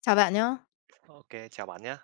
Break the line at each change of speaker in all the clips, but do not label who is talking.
Chào bạn nhá.
OK, chào bạn nhé.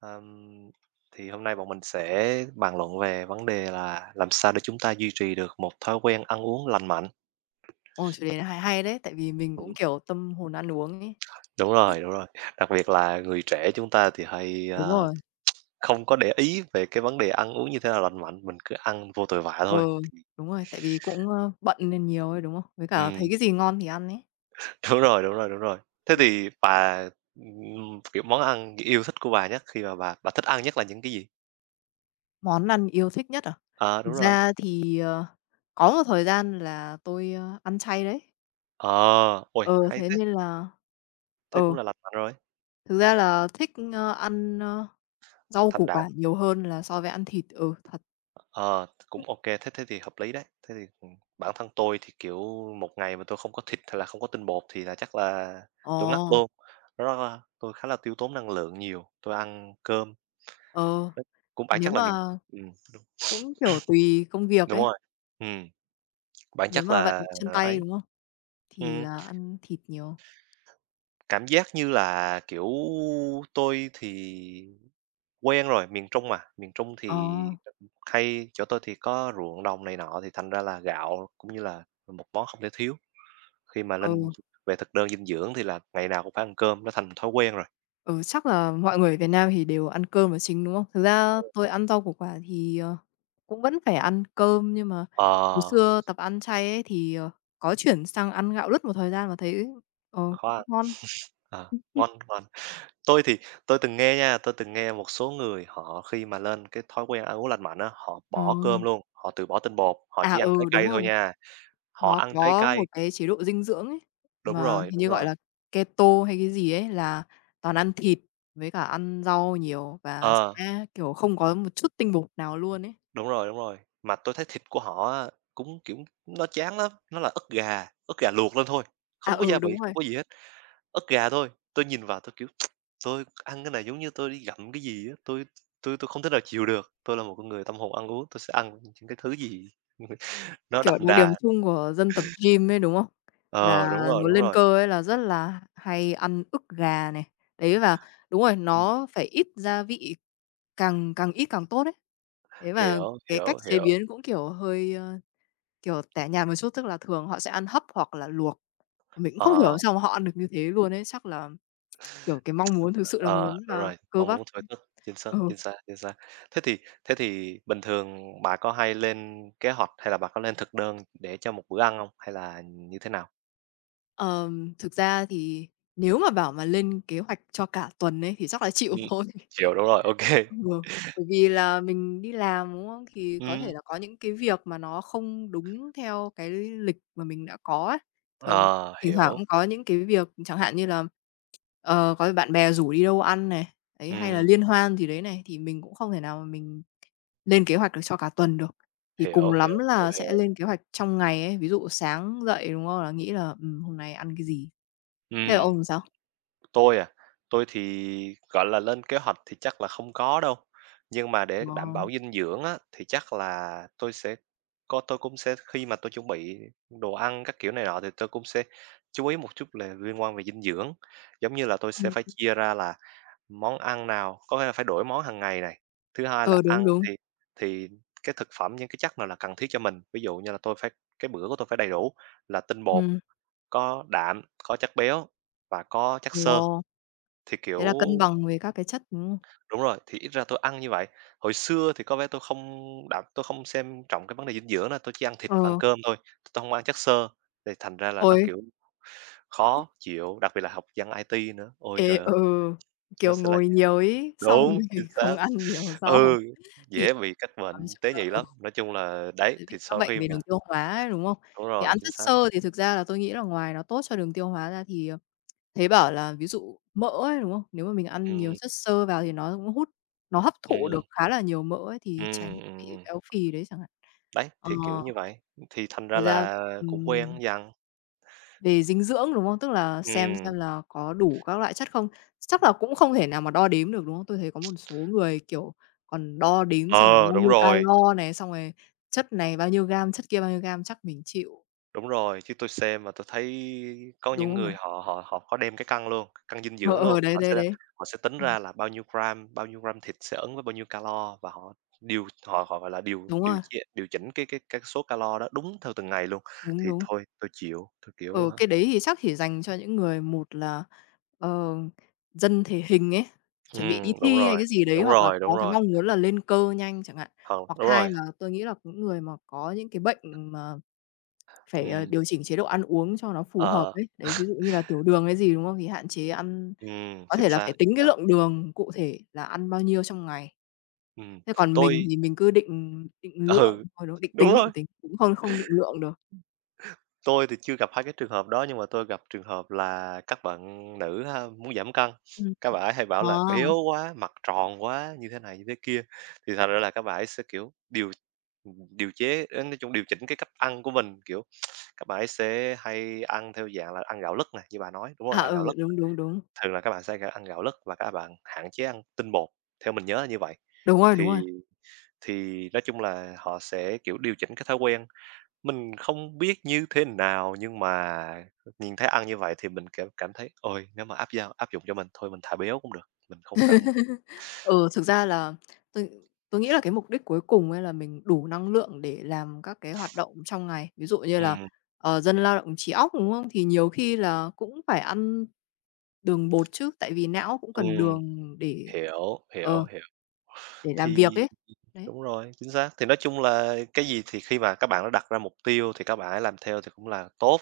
Ờm, thì hôm nay bọn mình sẽ bàn luận về vấn đề là làm sao để chúng ta duy trì được một thói quen ăn uống lành mạnh.
Ồ, chủ đề này hay hay đấy, tại vì mình cũng,
Ừm,
kiểu, tâm hồn ăn uống ấy.
đúng rồi, đúng rồi. Đặc biệt là người trẻ chúng ta thì hay,
Đúng rồi,
không có để ý về cái vấn đề ăn uống như thế nào lành mạnh, mình cứ ăn vô tội vạ thôi.
ừ, đúng rồi, tại vì cũng, bận nên nhiều ấy, đúng không? Với cả thấy
Ừm,
cái gì ngon thì ăn ấy.
đúng rồi, đúng rồi, đúng rồi. Thế thì bà, kiểu, món ăn yêu thích của bà nhất khi mà bà thích ăn nhất là những cái gì?
Món ăn yêu thích nhất à?
À
Thực
đúng rồi.
ra thì, có một thời gian là tôi, ăn chay đấy.
Ờ, ôi,
Ừ,
hay
thế
thế,
nên là
thế
ừ,
cũng là lành mạnh rồi,
thực ra là thích, ăn, rau
thành
củ
đạt.
quả nhiều hơn là so với ăn thịt, ừ, thật.
Ờ, cũng ok thế thế thì hợp lý đấy. Thế thì, bản thân tôi thì, kiểu, một ngày mà tôi không có thịt hay là không có tinh bột thì là chắc là tôi ngắt
Ồ,
luôn. Nó rất là tôi khá là tiêu tốn năng lượng nhiều, tôi ăn cơm
ờ,
cũng bản
nếu
chất là miền
mà
ừm,
cũng, kiểu, tùy công việc
đúng
ấy,
rồi, ừm, bản
nếu
chất
mà vận
là
động chân tay,
ấy,
đúng không? Thì
ừm,
là ăn thịt nhiều.
cảm giác như là, kiểu, tôi thì quen rồi, miền Trung mà, miền Trung
Ờ,
thì hay chỗ tôi thì có ruộng đồng này nọ thì thành ra là gạo cũng như là một món không thể thiếu. Khi mà lên
ừ,
về thực đơn dinh dưỡng thì là ngày nào cũng phải ăn cơm, nó thành thói quen rồi.
ừ, chắc là mọi người ở Việt Nam thì đều ăn cơm là chính, đúng không? Thực ra
Đúng.
tôi ăn rau củ quả thì, cũng vẫn phải ăn cơm, nhưng mà hồi
Ờ,
xưa tập ăn chay ấy thì, có chuyển sang ăn gạo lứt một thời gian và thấy,
khó
cũng
ăn,
ngon.
ờ, ngon, ngon. Tôi thì tôi từng nghe nha, tôi từng nghe một số người họ khi mà lên cái thói quen ăn uống lành mạnh á, họ
Ờ,
bỏ cơm luôn, họ từ bỏ tinh bột, họ
à,
chỉ ăn trái
ừ, đúng
cây
rồi,
thôi nha, họ
nó
ăn trái
có một
cây
cái chế độ dinh dưỡng ấy,
đúng
mà
rồi,
hình như
đúng
gọi
rồi.
là keto hay cái gì ấy, là toàn ăn thịt với cả ăn rau nhiều và
Ờ,
sẽ, kiểu, không có một chút tinh bột nào luôn ấy.
đúng rồi, đúng rồi. Mà tôi thấy thịt của họ á cũng, kiểu, nó chán lắm, nó là ức gà luộc lên thôi,
À,
không có
ừ,
gia vị,
đúng
không
rồi,
có gì hết. Ức gà thôi, tôi nhìn vào tôi, kiểu, tôi ăn cái này giống như tôi đi gặm cái gì á, tôi không thể nào chịu được. Tôi là một con người tâm hồn ăn uống, tôi sẽ ăn những cái thứ gì nó
kiểu,
đậm
đặc điểm
đà.
chung của dân tập gym ấy, đúng không? Là
Ờ, đúng rồi,
muốn
đúng
lên
rồi.
cơ ấy là rất là hay ăn ức gà này, đấy, và đúng rồi,
Ừm,
nó phải ít gia vị, càng càng ít càng tốt ấy. Thế và
hiểu,
cái cách
hiểu,
chế
hiểu.
biến cũng, kiểu, hơi, kiểu, tẻ nhạt một chút, tức là thường họ sẽ ăn hấp hoặc là luộc. Mình cũng không hiểu làm
Ờ,
sao mà họ ăn được như thế luôn ấy, chắc là, kiểu, cái mong muốn thực sự là
ờ,
muốn
đúng
là
rồi,
cơ
mong
bắp.
muốn thỏa thích, chính xác,
Ừ.
chính xác, chính xác. Thế thì bình thường bà có hay lên kế hoạch hay là bà có lên thực đơn để cho một bữa ăn không? Hay là như thế nào?
Thực ra thì nếu mà bảo mà lên kế hoạch cho cả tuần ấy thì chắc là chịu
Ừm,
thôi.
chiều, đúng rồi, Ok. Kê.
Ừ, bởi vì là mình đi làm, đúng không? Thì có thể là có những cái việc mà nó không đúng theo cái lịch mà mình đã có ấy. Thường
Ờ,
thỉnh thoảng
hiểu,
cũng có những cái việc chẳng hạn như là, có bạn bè rủ đi đâu ăn này, ấy, hay là
ừm.
liên hoan gì đấy này, thì mình cũng không thể nào mà mình lên kế hoạch được cho cả tuần được. Thì cùng
Hiểu, hiểu,
lắm
hiểu,
là sẽ
hiểu.
lên kế hoạch trong ngày ấy, ví dụ sáng dậy, đúng không? Là nghĩ là, hôm nay ăn cái gì? Thế là
Ừm,
ông làm sao?
tôi à, tôi thì, gọi là, lên kế hoạch thì chắc là không có đâu, nhưng mà để
Ờ,
đảm bảo dinh dưỡng á, thì chắc là tôi cũng sẽ khi mà tôi chuẩn bị đồ ăn các kiểu này nọ thì tôi cũng sẽ chú ý một chút là liên quan về dinh dưỡng. Giống như là tôi sẽ
ừm,
phải chia ra là món ăn nào có nghĩa là phải đổi món hàng ngày này, thứ hai là
ờ,
ăn
đúng, đúng,
thì thì cái thực phẩm, những cái chất nào là cần thiết cho mình. Ví dụ như là tôi phải cái bữa của tôi phải đầy đủ là tinh bột,
ừm,
có đạm, có chất béo và có chất xơ,
ồ,
thì,
thế
kiểu
là cân bằng về các cái chất, đúng không?
đúng rồi, thì ít ra tôi ăn như vậy. Hồi xưa thì có vẻ tôi không xem trọng cái vấn đề dinh dưỡng đó, tôi chỉ ăn thịt và ăn
Ờ,
cơm thôi, tôi không ăn chất xơ, thì thành ra là nó,
ôi,
kiểu, khó chịu, đặc biệt là học dân IT nữa. Ôi
ê,
trời
ừ,
ơi, nó
kiểu,
sẽ là
ngồi nhiều ấy, xong rồi
đúng, chính
không
xác.
ăn nhiều rau
Ừ,
thì
dễ bị các
nói
bệnh
chung
tế
là,
nhị lắm. Nói chung là đấy,
sẽ bị
thì
các
sau
bệnh
khi
về
mà
đường tiêu hóa ấy, đúng không?
đúng
Thì
rồi,
ăn
chính
chất
xác.
xơ thì thực ra là tôi nghĩ là ngoài nó tốt cho đường tiêu hóa ra thì, thấy bảo là ví dụ mỡ ấy, đúng không? Nếu mà mình ăn nhiều
Ừm,
chất xơ vào thì nó cũng hút nó hấp thụ được
ừm,
khá là nhiều mỡ ấy, thì
ừm,
tránh bị
ừm,
béo phì đấy chẳng hạn.
Đấy,
Ờ,
thì kiểu như vậy, thì thành ra
thực ra
là cũng
ừm.
quen dần.
Về dinh dưỡng, đúng không? Tức là xem
Ừm,
là có đủ các loại chất không? Chắc là cũng không thể nào mà đo đếm được, đúng không? Tôi thấy có một số người, kiểu, còn đo đếm xem là
ờ,
bao nhiêu calo này, xong rồi chất này bao nhiêu gam, chất kia bao nhiêu gam, chắc mình chịu.
đúng rồi, chứ tôi xem mà tôi thấy có những
Đúng rồi.
người họ họ họ có đem cái cân luôn, cân dinh
Ờ,
dưỡng luôn,
ờ, đấy, đấy, đấy.
họ sẽ tính
Ừm,
ra là bao nhiêu gram thịt sẽ ứng với bao nhiêu calo và họ điều họ họ, gọi là, điều
đúng
điều
rồi,
ch điều chỉnh cái số calo đó đúng theo từng ngày luôn.
đúng,
Thì
đúng.
thôi tôi chịu, tôi, kiểu,
Ừ,
hả
cái đấy thì chắc chỉ dành cho những người một là, ờ, dân thể hình ấy, chuẩn bị đi
đúng
thi hay
rồi,
cái gì đấy,
đúng
hoặc là
rồi,
có cái mong muốn là lên cơ nhanh chẳng hạn. Hoặc
đúng
hai
rồi,
là tôi nghĩ là những người mà có những cái bệnh phải,
ừm,
điều chỉnh chế độ ăn uống cho nó phù hợp
ờ,
ấy. Đấy, ví dụ như là tiểu đường hay gì, đúng không? Thì hạn chế ăn có thể
chính
là
xác,
phải tính
chính
cái
xác,
lượng đường cụ thể là ăn bao nhiêu trong ngày.
ừm.
Thế còn mình
Tôi
thì mình cứ định định lượng,
ừ,
thôi đúng,
đúng rồi.
định tính, cũng không không định lượng được.
Tôi thì chưa gặp hai cái trường hợp đó, nhưng mà tôi gặp trường hợp là các bạn nữ ha, muốn giảm cân,
Ừm.
các bạn ấy hay bảo
Ờ,
là "béo quá, mặt tròn quá", như thế này như thế kia. Thì thành ra là các bạn ấy sẽ, kiểu, điều điều chế ơ, nói chung điều chỉnh cái cách ăn của mình, kiểu, các bạn ấy sẽ hay ăn theo dạng là ăn gạo lứt này như bà nói, đúng rồi,
à,
ăn
ừ,
gạo lứt.
đúng, đúng, đúng.
Thường là các bạn sẽ ăn gạo lứt và các bạn hạn chế ăn tinh bột, theo mình nhớ là như vậy.
Đúng rồi, đúng
Thì
rồi.
thì nói chung là họ sẽ, kiểu, điều chỉnh cái thói quen. Mình không biết như thế nào, nhưng mà nhìn thấy ăn như vậy thì mình cảm cảm thấy, ôi, nếu mà áp dụng cho mình, thôi mình thả béo cũng được, mình không cần
Ừ, thực ra là tôi tôi nghĩ là cái mục đích cuối cùng ấy là mình đủ năng lượng để làm các cái hoạt động trong ngày. Ví dụ như là,
ừm,
dân lao động trí óc, đúng không? Thì nhiều khi là cũng phải ăn đường bột chứ, tại vì não cũng cần
ừm,
đường để
hiểu, hiểu,
ờ,
hiểu.
để làm việc
Thì
ấy. Đấy,
đúng rồi, chính xác. Thì nói chung là cái gì thì khi mà các bạn đã đặt ra mục tiêu thì các bạn ấy làm theo thì cũng là tốt.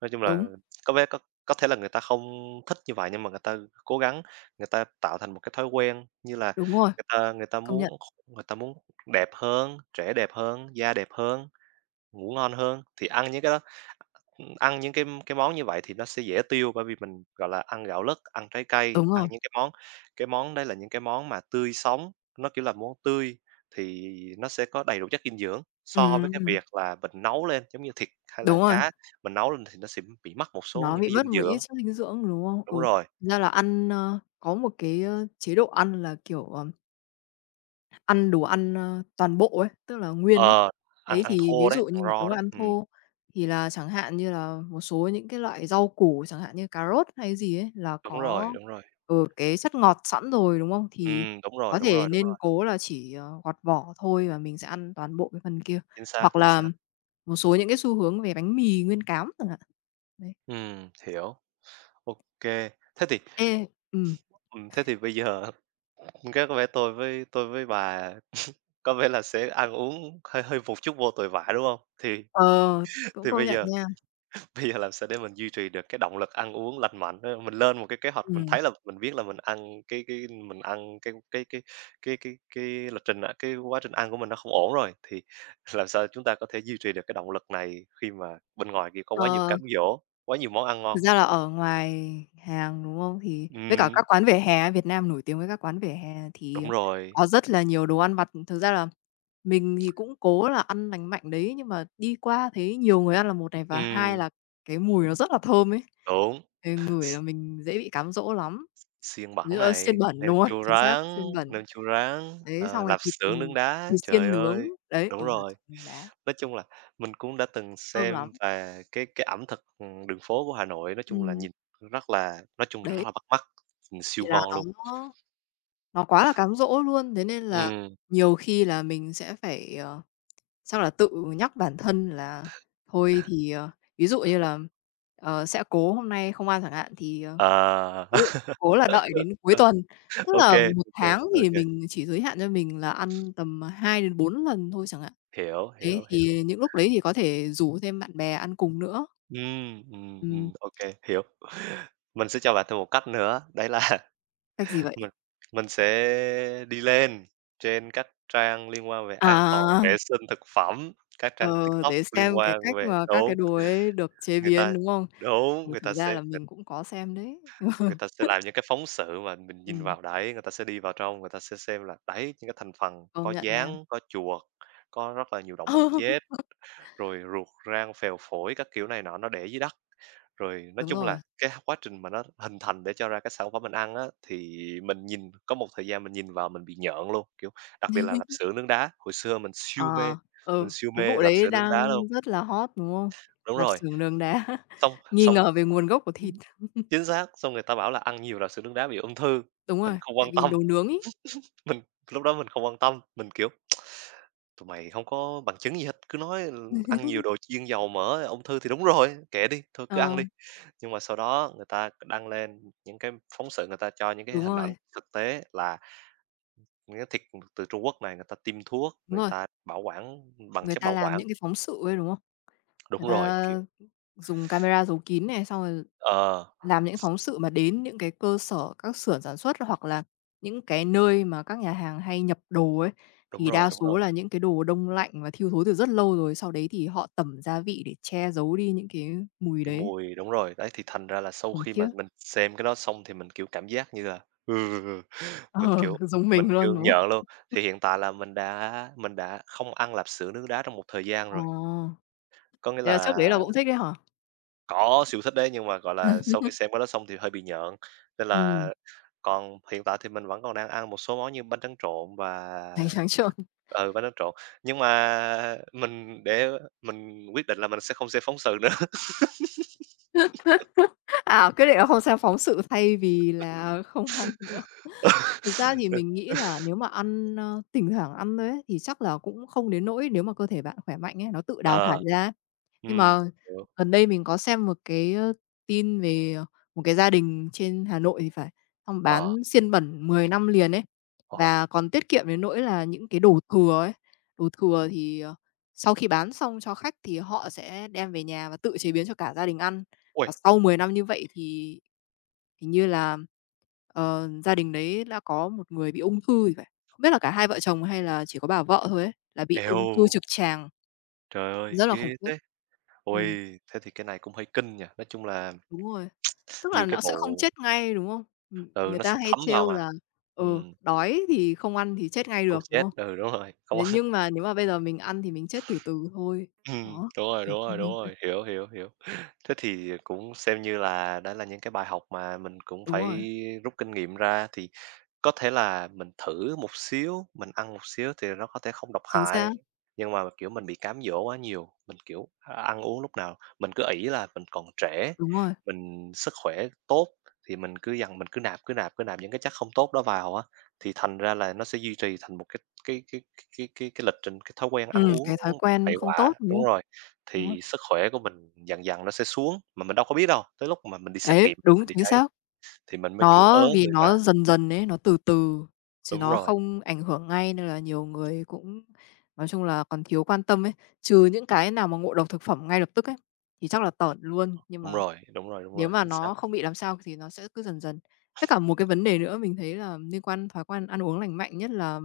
Nói chung là
đúng,
có vẻ có thể là người ta không thích như vậy, nhưng mà người ta cố gắng, người ta tạo thành một cái thói quen như là
đúng rồi,
người ta
công nhận,
muốn người ta muốn đẹp hơn, trẻ đẹp hơn, da đẹp hơn. Ngủ ngon hơn, thì ăn những cái món như vậy thì nó sẽ dễ tiêu, bởi vì mình, gọi là, ăn gạo lứt, ăn trái cây,
đúng
ăn
rồi.
những cái món đây là những cái món mà tươi sống, nó, kiểu là, món tươi thì nó sẽ có đầy đủ chất dinh dưỡng so với cái
Ừm,
việc là mình nấu lên, giống như thịt hay là
đúng rồi,
cá, mình nấu lên thì nó sẽ bị mất một số
nó
những
bị
cái
mất
dinh
một
dưỡng.
ít chất dinh dưỡng, đúng không? Ừ,
Đúng rồi,
thực ra là ăn, có một cái, chế độ ăn là, kiểu, ăn đồ ăn, toàn bộ ấy, tức là nguyên ấy.
ờ, ăn
Đấy,
ăn
thì ví
thô đấy,
dụ như
ăn
là
raw
đúng là
đấy,
ăn thô, thì là chẳng hạn như là một số những cái loại rau củ, chẳng hạn như cà rốt hay gì ấy, là
đúng
có,
rồi, đúng rồi,
cái chất ngọt sẵn rồi, đúng không? Thì
đúng
có
rồi, đúng
thể
rồi, đúng
nên
rồi,
cố là chỉ, gọt vỏ thôi và mình sẽ ăn toàn bộ cái phần kia.
chính xác,
Hoặc
chính
là
xác.
một số những cái xu hướng về bánh mì nguyên cám chẳng hạn. Đấy.
Hiểu, ok. Thế thì
Ê, ừm,
ừm, thế thì bây giờ cái có vẻ tôi với bà có vẻ là sẽ ăn uống hơi hơi một chút vô tội vạ, đúng không? Thì
ờ, cũng
thì
công
bây
nhận
giờ
nha.
bây giờ làm sao để mình duy trì được cái động lực ăn uống lành mạnh á? Mình lên một cái kế hoạch, mình
Ừm,
thấy là mình biết là mình ăn cái mình ăn cái lịch trình á, cái quá trình ăn của mình nó không ổn rồi, thì làm sao chúng ta có thể duy trì được cái động lực này khi mà bên ngoài kia có quá nhiều
ờ.
cám dỗ, quá nhiều món ăn
Thực
ngon?
ra là ở ngoài hàng, đúng không? Thì với cả
Ừm,
các quán vỉa hè ấy, Việt Nam nổi tiếng với các quán vỉa hè thì
đúng rồi,
có rất là nhiều đồ ăn vặt. Thực ra là mình thì cũng cố là ăn lành mạnh đấy, nhưng mà đi qua thấy nhiều người ăn là một này, và hai
ừm,
là cái mùi nó rất là thơm ấy.
đúng.
Thì ngửi là mình dễ bị cám dỗ lắm.
Xiên
Ví
bẩn
dụ,
này,
xiên bẩn, đúng rồi, chính xác, xiên bẩn.
nem chua rán,
Đấy,
ờ,
xong rồi
lạp
thịt,
xưởng nướng đá,
thịt
trời
xiên nướng,
ơi,
đấy,
đúng
ừ, là
rồi.
xưởng nướng đá,
Nói chung là mình cũng đã từng
thơm lắm.
xem và cái ẩm thực, đường phố của Hà Nội nói chung là
Ừm,
nhìn rất là nói chung là rất
đấy,
là bắt mắt, nhìn
thì
siêu
là
ngon luôn.
nó Nó quá là cám dỗ luôn, thế nên là
Ừm,
nhiều khi là mình sẽ phải, chắc là tự nhắc bản thân là thôi thì, ví dụ như là, sẽ cố hôm nay không ăn chẳng hạn, thì,
ờ.
ví dụ cố là đợi đến cuối tuần. Tức
Ô
là
kê,
một
ô kê,
tháng
ô
thì
kê,
mình chỉ giới hạn cho mình là ăn tầm 2 đến 4 lần thôi chẳng hạn.
hiểu,
Đấy,
hiểu, hiểu.
thì những lúc đấy thì có thể rủ thêm bạn bè ăn cùng nữa. Ừm,
Ô kê, hiểu. Mình sẽ cho bạn thêm một cách nữa, đấy là
cách gì vậy?
Mình mình sẽ đi lên trên các trang liên quan về an toàn
À!
vệ sinh thực phẩm, các trang
Ờ,
TikTok
để
liên
xem cái
quan
cách
về
mà các cái
đúng,
đồ ấy được chế
người
biến,
ta
đúng không?
đúng,
Ừ, thực ra là mình cũng có xem đấy.
người ta sẽ làm những cái phóng sự mà mình nhìn
Ừm,
vào đấy, người ta sẽ đi vào trong, người ta sẽ xem là đấy, những cái thành phần
công
có
nhận nha.
gián, có chuột, có rất là nhiều động vật chết,
Ừ,
rồi ruột, rang, phèo phổi các kiểu này nọ nó để dưới đất. Rồi nói
đúng
chung
rồi.
là cái quá trình mà nó hình thành để cho ra cái sản phẩm mình ăn á, thì mình nhìn có một thời gian mình nhìn vào mình bị nhợn luôn, kiểu, đặc biệt là lạp xưởng nướng đá, hồi xưa
Ờ,
mình
ừ,
siêu
cái vụ
mê lạp
đấy
xưởng nướng đá luôn.
đang rất là hot, đúng không?
Đúng
Lạp
rồi,
xưởng Đường Đá,
xong
nghi
xong
ngờ về nguồn gốc của thịt.
ừm, chính xác, xong người ta bảo là ăn nhiều lạp xưởng nướng đá bị ung thư,
Đúng
mình
rồi,
không
tại
quan
vì
tâm,
đồ nướng ấy.
mình lúc đó mình không quan tâm, mình, kiểu, tụi mày không có bằng chứng gì hết, cứ nói, ừ, ăn nhiều đồ chiên dầu mỡ ung thư thì đúng rồi, kệ đi, thôi cứ ăn
Ờ,
đi. Nhưng mà sau đó người ta đăng lên những cái phóng sự, người ta cho những cái
đúng
hình ảnh
rồi,
thực tế là những cái thịt từ Trung Quốc này người ta tiêm thuốc,
đúng
người
rồi,
ta bảo quản bằng
người
chất
ta
bảo
làm
quản.
những cái phóng sự ấy, đúng không?
Đúng
Người
rồi, kiểu
ta dùng camera giấu kín này, xong rồi
ờ,
làm những phóng sự mà đến những cái cơ sở, các xưởng sản xuất hoặc là những cái nơi mà các nhà hàng hay nhập đồ ấy, thì đa
đúng
số
rồi,
là những cái đồ đông lạnh và thiêu thối từ rất lâu rồi, sau đấy thì họ tẩm gia vị để che giấu đi những cái mùi
cái
đấy.
mùi đúng rồi, đấy, thì thành ra là sau
Khủng
khi mà
khiếp.
mình xem cái đó xong thì mình, kiểu, cảm giác như là, ừ,
Ờ,
mình, kiểu,
giống
mình,
mình luôn,
kiểu,
đúng không?
nhợn luôn. Thì hiện tại là mình đã không ăn lạp xưởng nướng đá trong một thời gian
Ờ,
rồi, có nghĩa
thế là trước
là
đấy là cũng thích đấy hả?
có, siêu thích đấy, nhưng mà, gọi là, sau khi xem cái đó xong thì hơi bị nhợn, nên là
Ừm,
còn hiện tại thì mình vẫn còn đang ăn một số món như bánh tráng trộn và
đánh trắng trợn.
ừ, bánh tráng trộn, nhưng mà mình quyết định là mình sẽ không xem phóng sự nữa.
À, quyết định là không xem phóng sự thay vì là không ăn nữa. Thực ra thì mình nghĩ là nếu mà ăn, thỉnh thoảng ăn thôi ấy, thì chắc là cũng không đến nỗi nếu mà cơ thể bạn khỏe mạnh ấy, nó tự đào thải
Ờ,
ra ấy.
ừ
Nhưng mà
hiểu,
gần đây mình có xem một cái, tin về, một cái gia đình trên Hà Nội thì phải, xong
ờ,
bán xiên bẩn 10 năm liền ấy,
ờ.
và còn tiết kiệm đến nỗi là những cái đồ thừa ấy, đồ thừa thì, sau khi bán xong cho khách thì họ sẽ đem về nhà và tự chế biến cho cả gia đình ăn.
Ui,
Và sau 10 năm như vậy thì hình như là, gia đình đấy đã có một người bị ung thư thì phải, không biết là cả hai vợ chồng hay là chỉ có bà vợ thôi ấy, là bị ung thư
eo,
trực tràng,
trời ơi,
rất là khủng
ghê
khiếp.
thế!
Ừ.
Ui, thế thì cái này cũng hơi kinh nhỉ, nói chung là
Đúng rồi, tức là
nhiều cái
nó sẽ không
vụ
chết ngay, đúng không?
ừ,
Người
nó
ta
sẽ
hay
thấm vào
trêu
mà.
là,
Ừ,
đói thì không ăn thì chết ngay
cô
được, đúng
chết,
không?
ừ, đúng rồi, không.
Thế nhưng mà nếu mà bây giờ mình ăn thì mình chết từ từ thôi. Đó,
Đúng rồi,
kiểu
đúng
kiểu
rồi, đúng
như vậy.
rồi, hiểu, hiểu, hiểu. Thế thì cũng xem như là đã là những cái bài học mà mình cũng
Đúng rồi,
phải rút kinh nghiệm ra, thì có thể là mình thử một xíu, mình ăn một xíu thì nó có thể không độc
chính
hại,
xác,
nhưng mà, kiểu, mình bị cám dỗ quá nhiều, mình, kiểu, a, ăn uống lúc nào mình cứ ỷ là mình còn trẻ,
đúng rồi.
mình sức khỏe tốt thì mình cứ dằn mình cứ nạp, cứ nạp, cứ nạp những cái chất không tốt đó vào á, thì thành ra là nó sẽ duy trì thành một cái lịch trình, cái thói quen ăn uống
Cái thói quen
bậy
không
bạ
tốt, đúng
đúng
không?
rồi,
Đúng rồi.
thì sức khỏe của mình dần dần nó sẽ xuống, mà mình đâu có biết đâu, tới lúc mà mình đi xét
Đấy,
nghiệm
đúng,
mình đi
chính
thấy,
xác.
thì mình mới, kiểu, ớ
Nó vì
người ra
nó dần dần ấy, nó từ từ, chứ
đúng
nó
rồi.
không ảnh hưởng ngay nên là nhiều người cũng nói chung là còn thiếu quan tâm ấy. Trừ những cái nào mà ngộ độc thực phẩm ngay lập tức ấy, thì chắc là tởn luôn, nhưng
Đúng
mà
rồi, đúng rồi, đúng
nếu
rồi,
mà
chính xác.
nó không bị làm sao thì nó sẽ cứ dần dần. Với cả một cái vấn đề nữa mình thấy là liên quan thói quen ăn uống lành mạnh, nhất là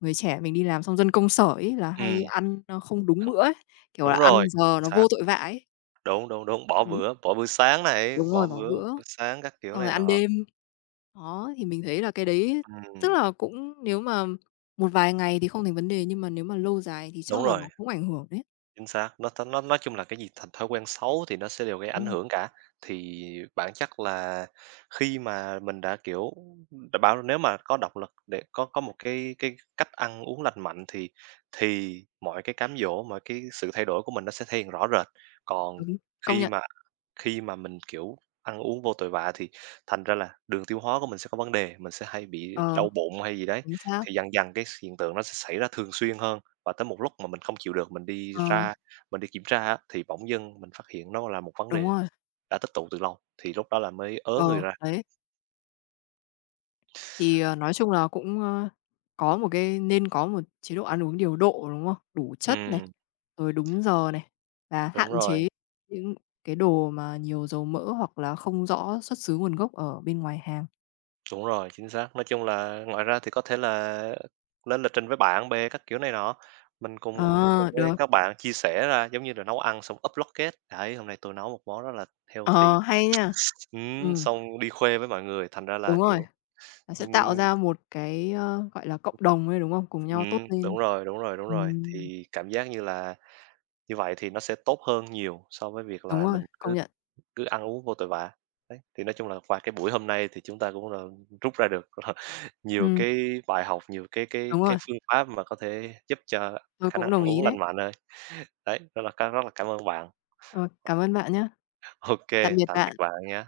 người trẻ mình đi làm xong dân công sở ấy, là hay
Ừm,
ăn, không đúng bữa ấy, kiểu là,
đúng
ăn
rồi,
giờ nó
xác,
vô tội vạ ấy.
đúng, đúng, đúng,
Đấy,
bỏ bữa sáng này,
đúng
bỏ
rồi, bỏ
bữa
bữa,
bữa sáng các kiểu
xong rồi
này
ăn
nọ.
đêm. Đó, thì mình thấy là cái đấy
Ừm,
tức là cũng nếu mà một vài ngày thì không thành vấn đề, nhưng mà nếu mà lâu dài thì chắc
đúng
là
rồi,
nó cũng ảnh hưởng đấy.
chính xác, nó nói chung là cái gì thành thói quen xấu thì nó sẽ đều gây
Đúng
ảnh
rồi,
hưởng cả. Thì bản chất là khi mà mình đã, kiểu, đã bảo nếu mà có động lực để có một cái cách ăn uống lành mạnh thì mọi cái cám dỗ, mọi cái sự thay đổi của mình nó sẽ thể hiện rõ rệt. Còn
đúng, công
khi
nhận.
mà Khi mà mình, kiểu, ăn uống vô tội vạ thì thành ra là đường tiêu hóa của mình sẽ có vấn đề, mình sẽ hay bị
Ờ,
đau bụng hay gì đấy.
chính xác.
Thì dần dần cái hiện tượng nó sẽ xảy ra thường xuyên hơn và tới một lúc mà mình không chịu được,
Ờ,
mình đi kiểm tra á, thì bỗng dưng mình phát hiện nó là một vấn
đúng
đề
rồi.
đã tích tụ từ lâu, thì lúc đó là mới ớ người
Ờ,
ra.
đấy, thì, nói chung là cũng, có một cái nên có một chế độ ăn uống điều độ, đúng không? Đủ chất này,
Ừ,
rồi đúng giờ này, và
đúng
hạn
rồi.
chế những cái đồ mà nhiều dầu mỡ hoặc là không rõ xuất xứ nguồn gốc ở bên ngoài hàng.
Đúng rồi, chính xác. Nói chung là ngoài ra thì có thể là lên lịch trình với bạn bè các kiểu này nọ, mình cùng
Ờ,
với
được.
các bạn chia sẻ ra, giống như là nấu ăn xong upload kết "Đấy, hôm nay tôi nấu một món rất là
Ờ,
healthy."
hay nha. Ừm,
Xong đi khoe với mọi người, thành ra là,
đúng rồi.
kiểu,
Nó sẽ tạo
ừm
ra một cái, gọi là, cộng đồng ấy, đúng không? Cùng nhau tốt lên.
đúng rồi, đúng rồi, đúng rồi.
Ừm,
Thì cảm giác như là như vậy thì nó sẽ tốt hơn nhiều so với việc
đúng
là
rồi,
mình
công
cứ
nhận.
cứ ăn uống vô tội vạ. Đấy, thì nói chung là qua cái buổi hôm nay thì chúng ta cũng là rút ra được là nhiều
Ừm,
cái bài học, nhiều cái cái
đúng
cái
rồi,
phương pháp mà có thể giúp cho
tôi
khả năng
cũng đồng
ăn
ý
uống
đấy.
lành mạnh hơn. Đấy, rất là cảm ơn bạn.
Rồi, cảm ơn bạn nhá.
Ok,
Tạm biệt
tạm biệt
bạn.
bạn nhé.